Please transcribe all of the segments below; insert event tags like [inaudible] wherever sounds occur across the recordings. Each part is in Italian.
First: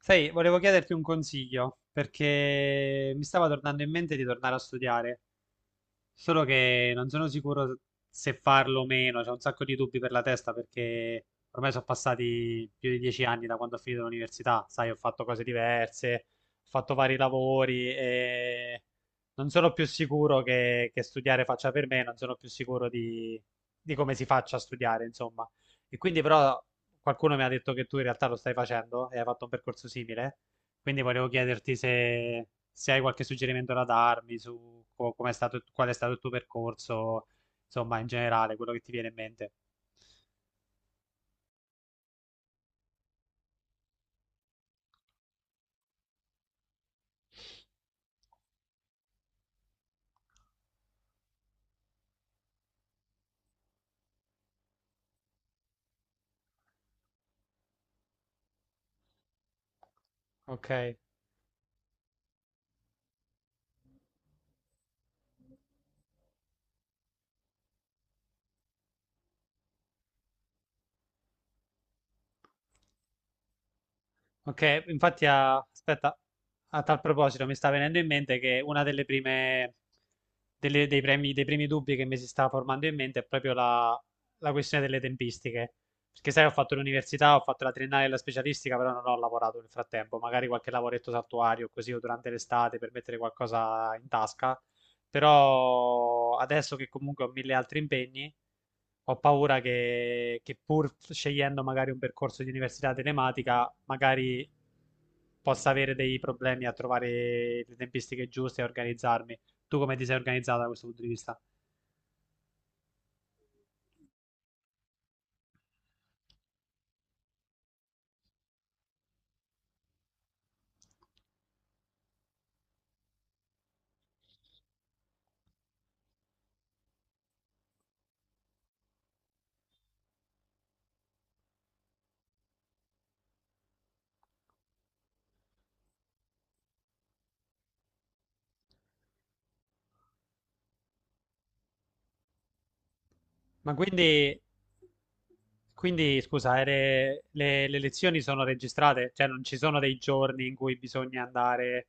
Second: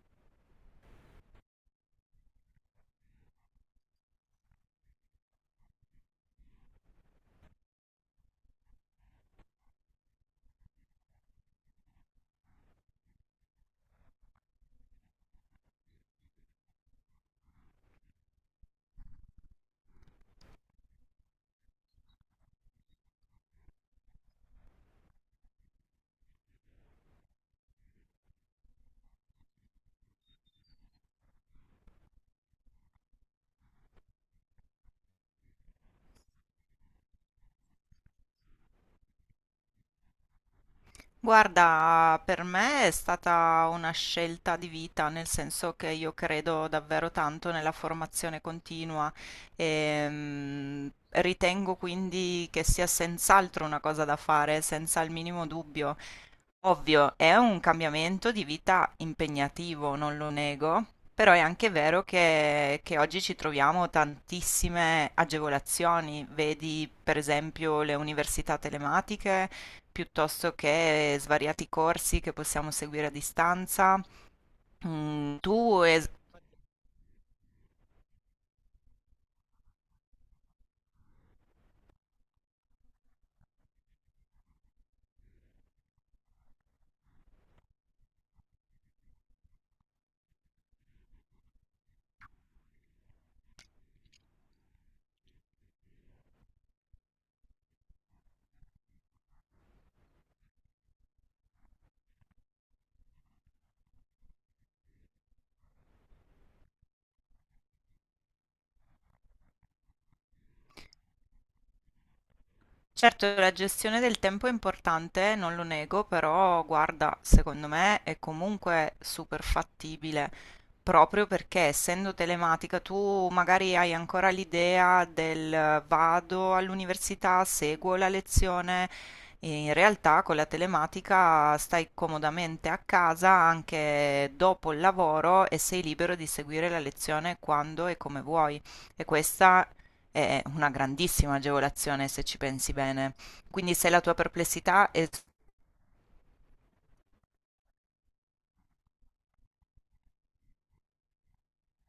Sai, volevo chiederti un consiglio perché mi stava tornando in mente di tornare a studiare. Solo che non sono sicuro se farlo o meno, c'ho un sacco di dubbi per la testa perché ormai sono passati più di 10 anni da quando ho finito l'università, sai, ho fatto cose diverse, ho fatto vari lavori e non sono più sicuro che studiare faccia per me, non sono più sicuro di come si faccia a studiare, insomma. E quindi però qualcuno mi ha detto che tu in realtà lo stai facendo e hai fatto un percorso simile, quindi volevo chiederti se hai qualche suggerimento da darmi su com'è stato, qual è stato il tuo percorso, insomma, in generale, quello che ti viene in mente. Guarda, per me è stata una scelta di vita, nel senso che io credo davvero tanto nella formazione continua e ritengo quindi che sia senz'altro una cosa da fare, senza il minimo dubbio. Ovvio, è un cambiamento di vita impegnativo, non lo nego, Ok. però è anche vero che oggi ci troviamo tantissime agevolazioni, vedi per esempio le università telematiche piuttosto che svariati corsi che possiamo seguire a distanza. Ok, infatti Mm, tu es- aspetta, a tal proposito mi sta venendo in mente che una delle prime, delle- dei premi- dei primi dubbi che mi si sta formando in mente è proprio la questione delle tempistiche. Perché sai, ho fatto l'università, ho fatto la triennale e la specialistica, però non ho lavorato nel frattempo, magari qualche lavoretto saltuario così o durante l'estate per mettere qualcosa in tasca, però adesso che comunque ho mille altri impegni, ho paura che pur scegliendo magari un percorso di università telematica, magari possa avere dei problemi a trovare le tempistiche giuste e organizzarmi. Tu come ti sei organizzata da questo punto di vista? Certo, la gestione del tempo è importante, non lo nego, però guarda, secondo me è comunque super fattibile, proprio perché essendo telematica tu magari hai ancora l'idea del vado all'università, seguo la lezione, e in realtà con la telematica stai comodamente a casa anche dopo il lavoro e sei libero di seguire la lezione quando e come vuoi. E questa è una grandissima agevolazione se ci pensi bene. Ma Quindi se la tua quindi, perplessità è quindi scusa, le lezioni sono registrate? Cioè non ci sono dei giorni in cui bisogna andare,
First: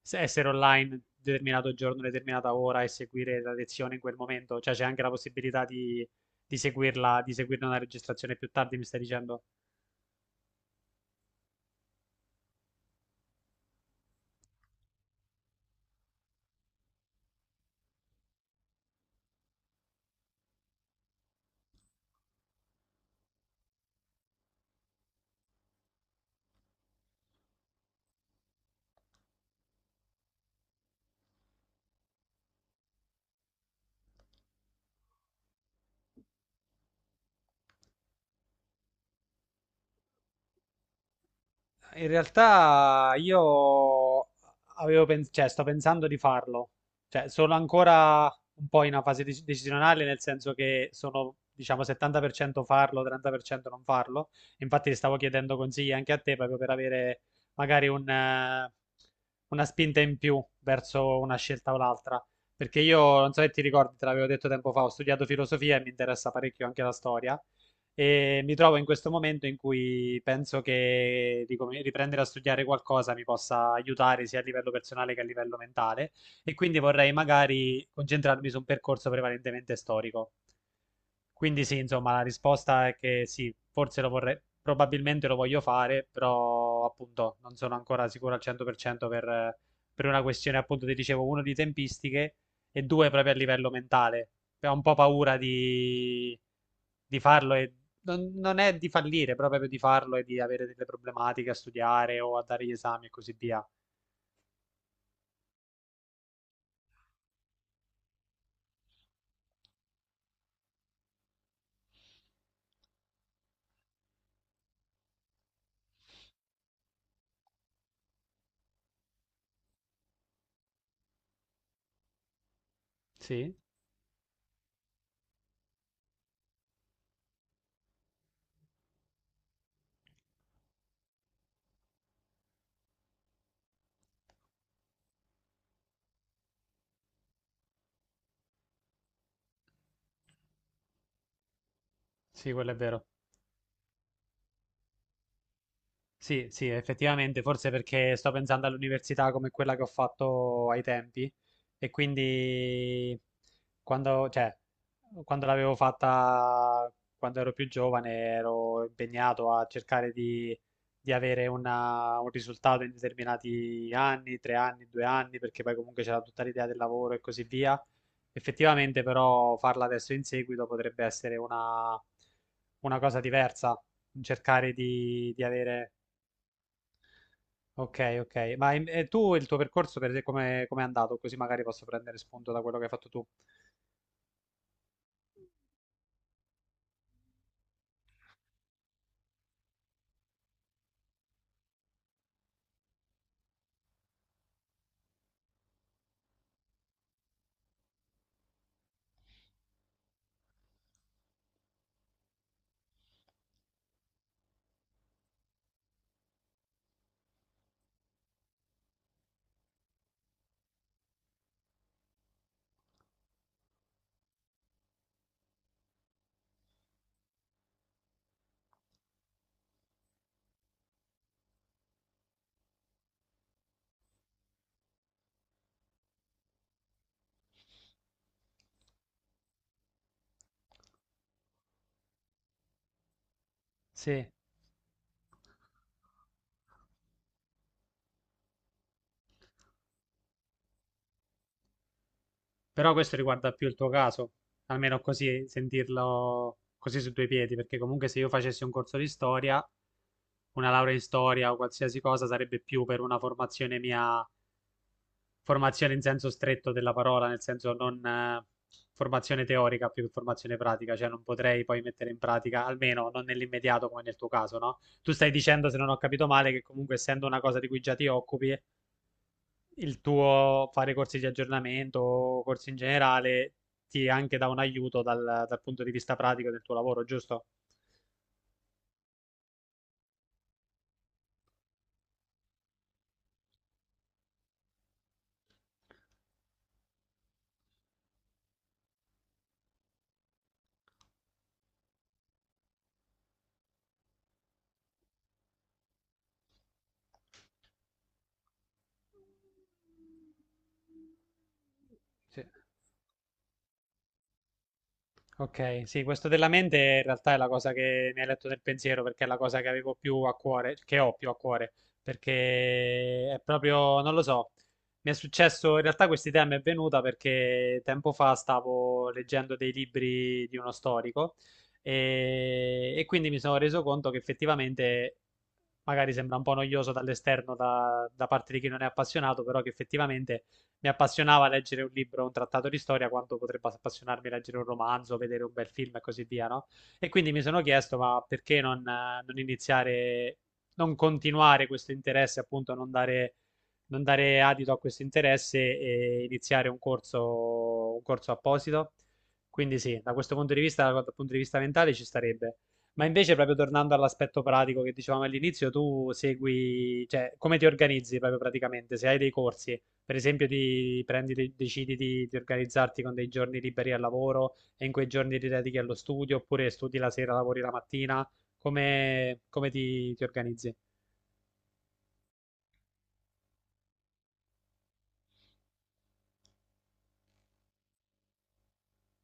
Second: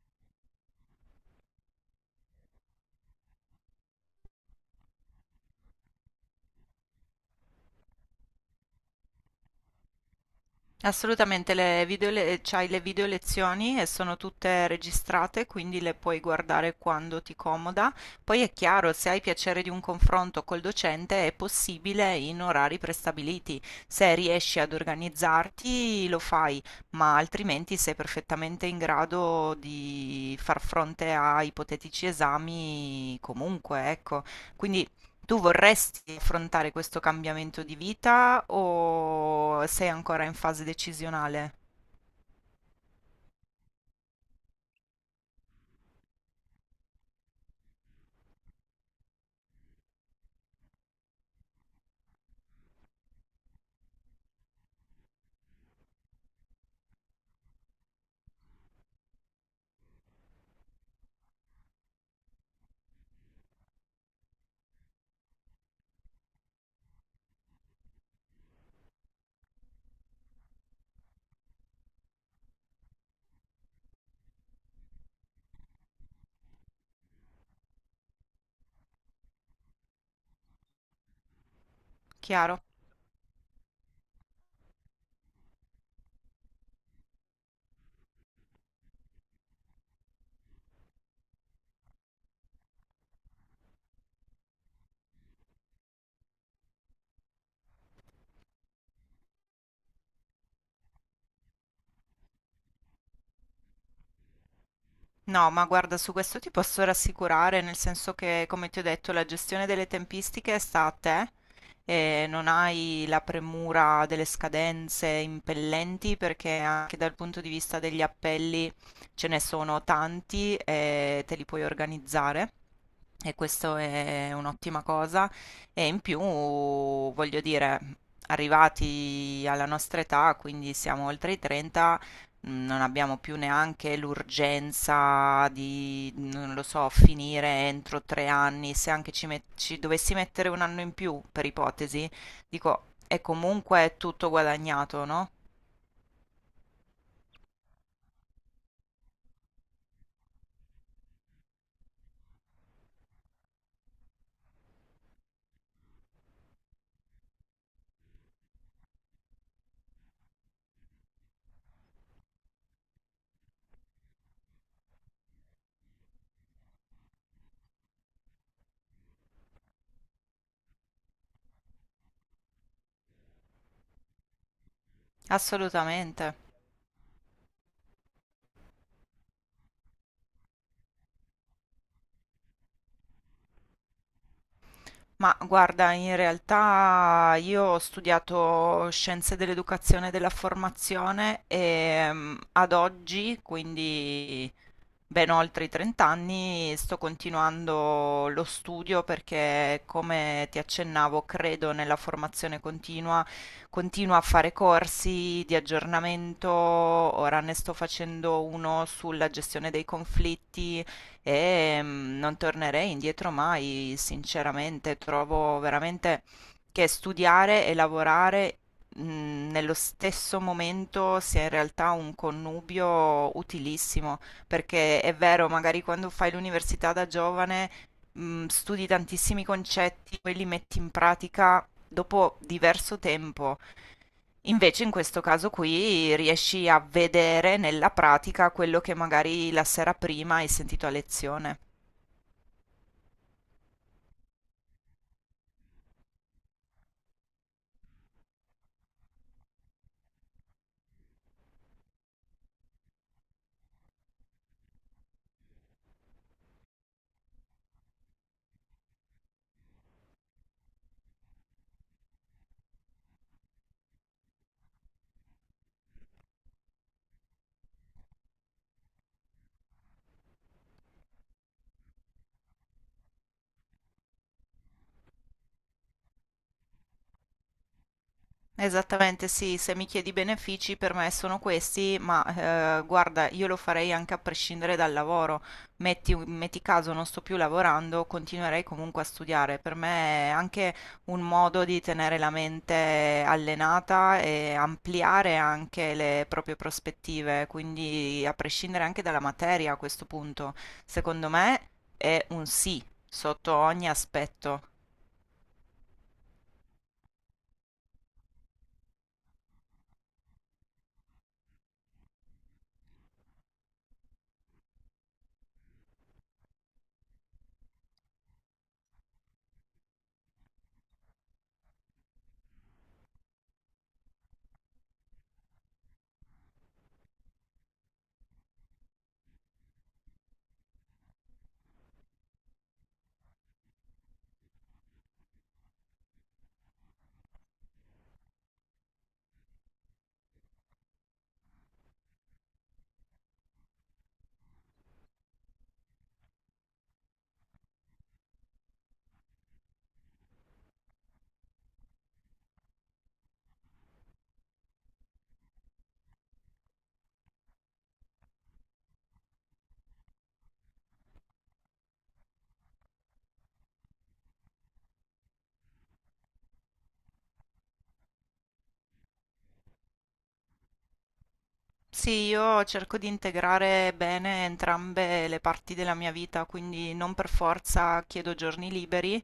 essere online determinato giorno, determinata ora e seguire la lezione in quel momento? Cioè c'è anche la possibilità di seguirla, di seguirne una registrazione più tardi, mi stai dicendo? assolutamente c'hai le video lezioni e sono tutte registrate, quindi le puoi guardare quando ti comoda. Poi è chiaro, se hai piacere di un confronto col docente è possibile in orari prestabiliti. Se riesci ad organizzarti lo fai, ma altrimenti sei perfettamente in grado di far fronte a ipotetici esami comunque, ecco. Quindi Tu vorresti affrontare questo cambiamento di vita o sei ancora in fase decisionale? In realtà io cioè, sto pensando di farlo, cioè, sono ancora un po' in una fase decisionale, nel senso che sono, diciamo, 70% farlo, 30% non farlo. Infatti, stavo chiedendo consigli anche a te proprio per avere magari un, una spinta in più verso una scelta o l'altra. Perché io non so se ti ricordi, te l'avevo detto tempo fa, ho studiato filosofia e mi interessa parecchio anche la storia. E mi trovo in questo momento in cui penso che riprendere a studiare qualcosa mi possa aiutare sia a livello personale che a livello mentale, e quindi vorrei magari concentrarmi su un percorso prevalentemente storico. Quindi sì, insomma, la Chiaro? risposta è che sì, forse lo vorrei, probabilmente lo voglio fare, però appunto non sono ancora sicuro al 100% per una questione appunto, ti dicevo, uno di tempistiche e due proprio a livello mentale. Ho un po' paura di farlo e non è di fallire, però proprio di farlo e di avere delle problematiche a studiare o a dare gli esami e così via. No, ma guarda, su questo ti posso rassicurare, nel senso che, come ti ho detto, la gestione delle tempistiche sta a te e non hai la premura delle scadenze impellenti perché anche dal punto di vista degli appelli ce ne sono tanti e te li puoi organizzare. E Sì, questo è un'ottima cosa. E in più, voglio dire, arrivati alla nostra età, quindi siamo oltre i 30, non abbiamo più neanche l'urgenza di, non lo so, finire entro 3 anni. Se anche ci dovessi mettere un anno in più, per ipotesi, sì, quello è dico, vero. è comunque tutto guadagnato, no? Sì, sì, effettivamente, forse perché sto pensando all'università come quella che ho fatto ai tempi e quindi quando, cioè, quando l'avevo fatta, quando ero più giovane, ero impegnato a cercare di avere un risultato in determinati anni, tre anni, due anni, perché poi comunque c'era tutta l'idea del lavoro e così via. Effettivamente, però, farla adesso in seguito potrebbe essere una cosa diversa, cercare di avere. Assolutamente. Ok, ok. Ma e tu il tuo percorso per te come come è andato? Così magari posso prendere spunto da quello che hai fatto tu. Ma guarda, in realtà io ho studiato scienze dell'educazione e della formazione e ad oggi, quindi ben oltre i 30 anni, sto continuando lo studio perché, come ti accennavo, credo nella formazione continua, continuo a fare corsi di aggiornamento, ora ne sto facendo uno sulla gestione dei conflitti e non tornerei indietro mai, sinceramente, trovo veramente che studiare e lavorare nello stesso momento sia in realtà un connubio utilissimo, perché è vero, magari quando fai l'università da giovane studi tantissimi concetti, poi li metti in pratica dopo diverso tempo. Sì, Invece in questo caso qui riesci a vedere nella pratica quello che magari la sera prima hai sentito a lezione. però questo riguarda più il tuo caso, almeno così sentirlo così su due piedi, perché comunque se io facessi un corso di storia, una laurea in storia o qualsiasi cosa sarebbe più per una formazione mia. Formazione in senso stretto della parola, nel senso non formazione teorica più che formazione pratica, cioè non potrei poi mettere in pratica, almeno non nell'immediato come nel tuo caso, no? Tu stai dicendo, se non ho capito male, che comunque essendo una cosa di cui già ti occupi, il tuo fare corsi di aggiornamento o corsi in generale ti anche dà un aiuto dal punto di vista pratico del tuo lavoro, giusto? Esattamente, sì, se mi chiedi benefici per me sono questi, ma guarda, io lo farei anche a prescindere dal lavoro. Metti caso non sto più lavorando, continuerei comunque a studiare. Per me è anche un modo di tenere la mente allenata e ampliare anche le proprie prospettive, quindi a prescindere anche dalla materia a questo punto, secondo me è Sì. un sì sotto ogni aspetto. Ok, sì, questo della mente in realtà è la cosa che mi hai letto nel pensiero perché è la cosa che avevo più a cuore, che ho più a cuore, perché è proprio, non lo so, mi è successo, in realtà questa idea mi è venuta perché tempo fa stavo leggendo dei libri di uno storico e quindi mi sono reso conto che effettivamente, magari sembra un po' noioso dall'esterno da parte di chi non è appassionato, però che effettivamente mi appassionava leggere un libro, un trattato di storia, quanto potrebbe appassionarmi leggere un romanzo, vedere un bel film e così via, no? E quindi mi sono chiesto, ma perché non, non iniziare, non continuare questo interesse, appunto, non dare adito a questo interesse e iniziare un corso apposito? Quindi sì, da questo punto di vista, dal punto di vista mentale ci starebbe. Ma invece, proprio tornando all'aspetto pratico che dicevamo all'inizio, tu segui, cioè, come ti organizzi proprio praticamente? Se hai dei corsi, per esempio, ti prendi, decidi di organizzarti con dei giorni liberi al lavoro e in quei giorni ti dedichi allo studio, oppure studi la sera, lavori la mattina, come, come ti organizzi? Sì, io cerco di integrare bene entrambe le parti della mia vita, quindi non per forza chiedo giorni liberi,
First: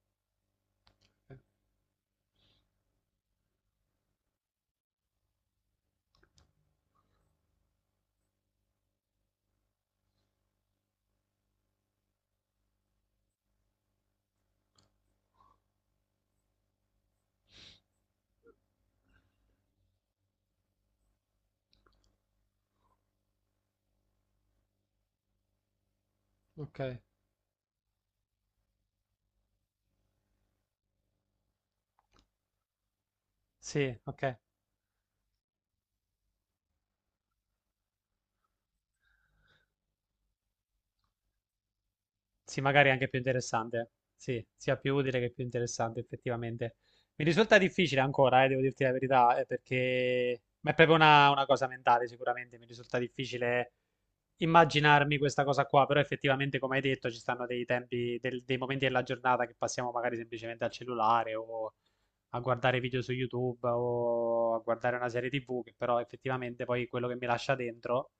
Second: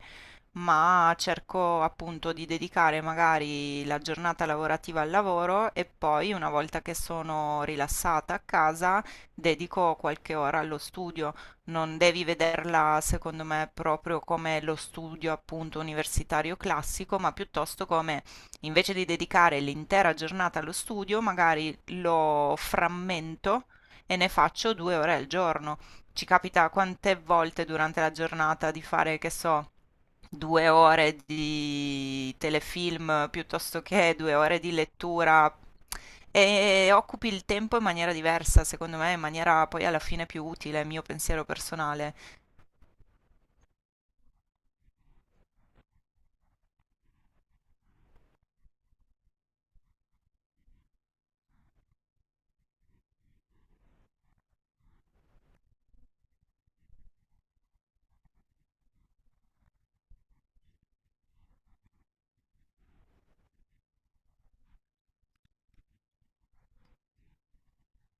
ma Eh. cerco appunto di dedicare magari la giornata lavorativa al lavoro e poi una volta che sono rilassata a casa dedico qualche ora allo studio. Non devi vederla secondo me proprio come lo studio appunto universitario classico, ma piuttosto come, invece di dedicare l'intera giornata allo studio, magari lo frammento e ne faccio 2 ore al giorno. Ci capita Ok, quante volte durante la giornata di fare, che so, 2 ore di telefilm piuttosto sì, che due ok. ore di lettura e occupi il tempo in maniera diversa, secondo me, in maniera poi alla fine più utile, mio pensiero personale. Sì, magari è anche più interessante. Sì, sia più utile che più interessante, effettivamente. Mi risulta difficile ancora, devo dirti la verità, perché ma è proprio una cosa mentale, sicuramente. Mi risulta difficile immaginarmi questa cosa qua, però effettivamente, come hai detto, ci stanno dei tempi, dei momenti della giornata che passiamo magari semplicemente al cellulare o a guardare video su YouTube o a guardare una serie TV, che però effettivamente poi quello che mi lascia dentro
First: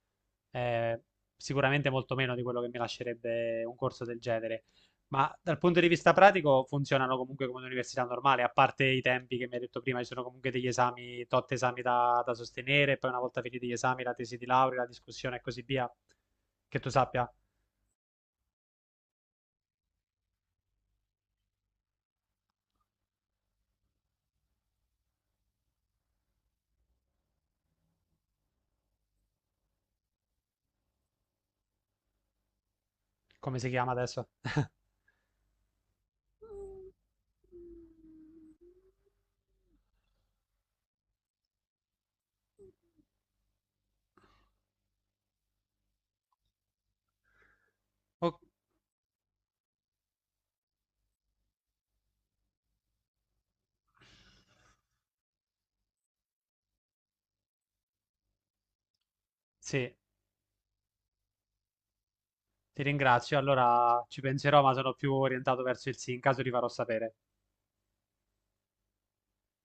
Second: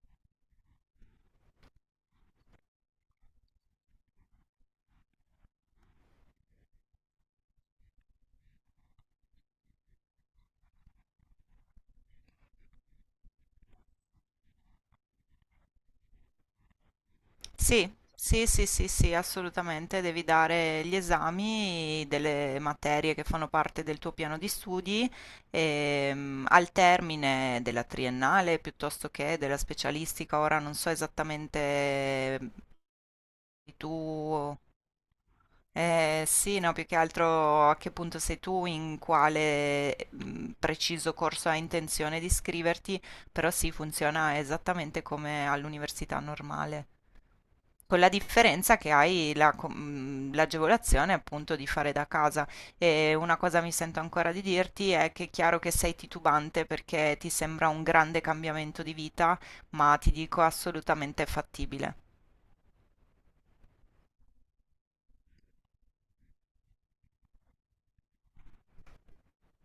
eh, sicuramente molto meno di quello che mi lascerebbe un corso del genere. Ma dal punto di vista pratico funzionano comunque come un'università normale, a parte i tempi che mi hai detto prima, ci sono comunque degli esami, tot esami da sostenere, poi una volta finiti gli esami, la tesi di laurea, la discussione e così via. Che tu sappia Sì, sì, sì, sì, sì, assolutamente, devi dare gli esami delle materie che fanno parte del tuo piano di studi al termine della triennale piuttosto che della specialistica. Ora non so esattamente come si tu chiama adesso. [laughs] eh, sì, no, più che altro a che punto sei tu, in quale preciso corso hai intenzione di iscriverti, però sì, funziona esattamente come all'università normale, con la O-. differenza che hai la l'agevolazione appunto di fare da casa. E una cosa mi sento ancora di dirti è che è chiaro che sei titubante perché ti sembra un grande cambiamento di vita, Sì, ma ti dico assolutamente fattibile. ti ringrazio. Allora ci penserò, ma sono più orientato verso il sì. In caso ti farò sapere.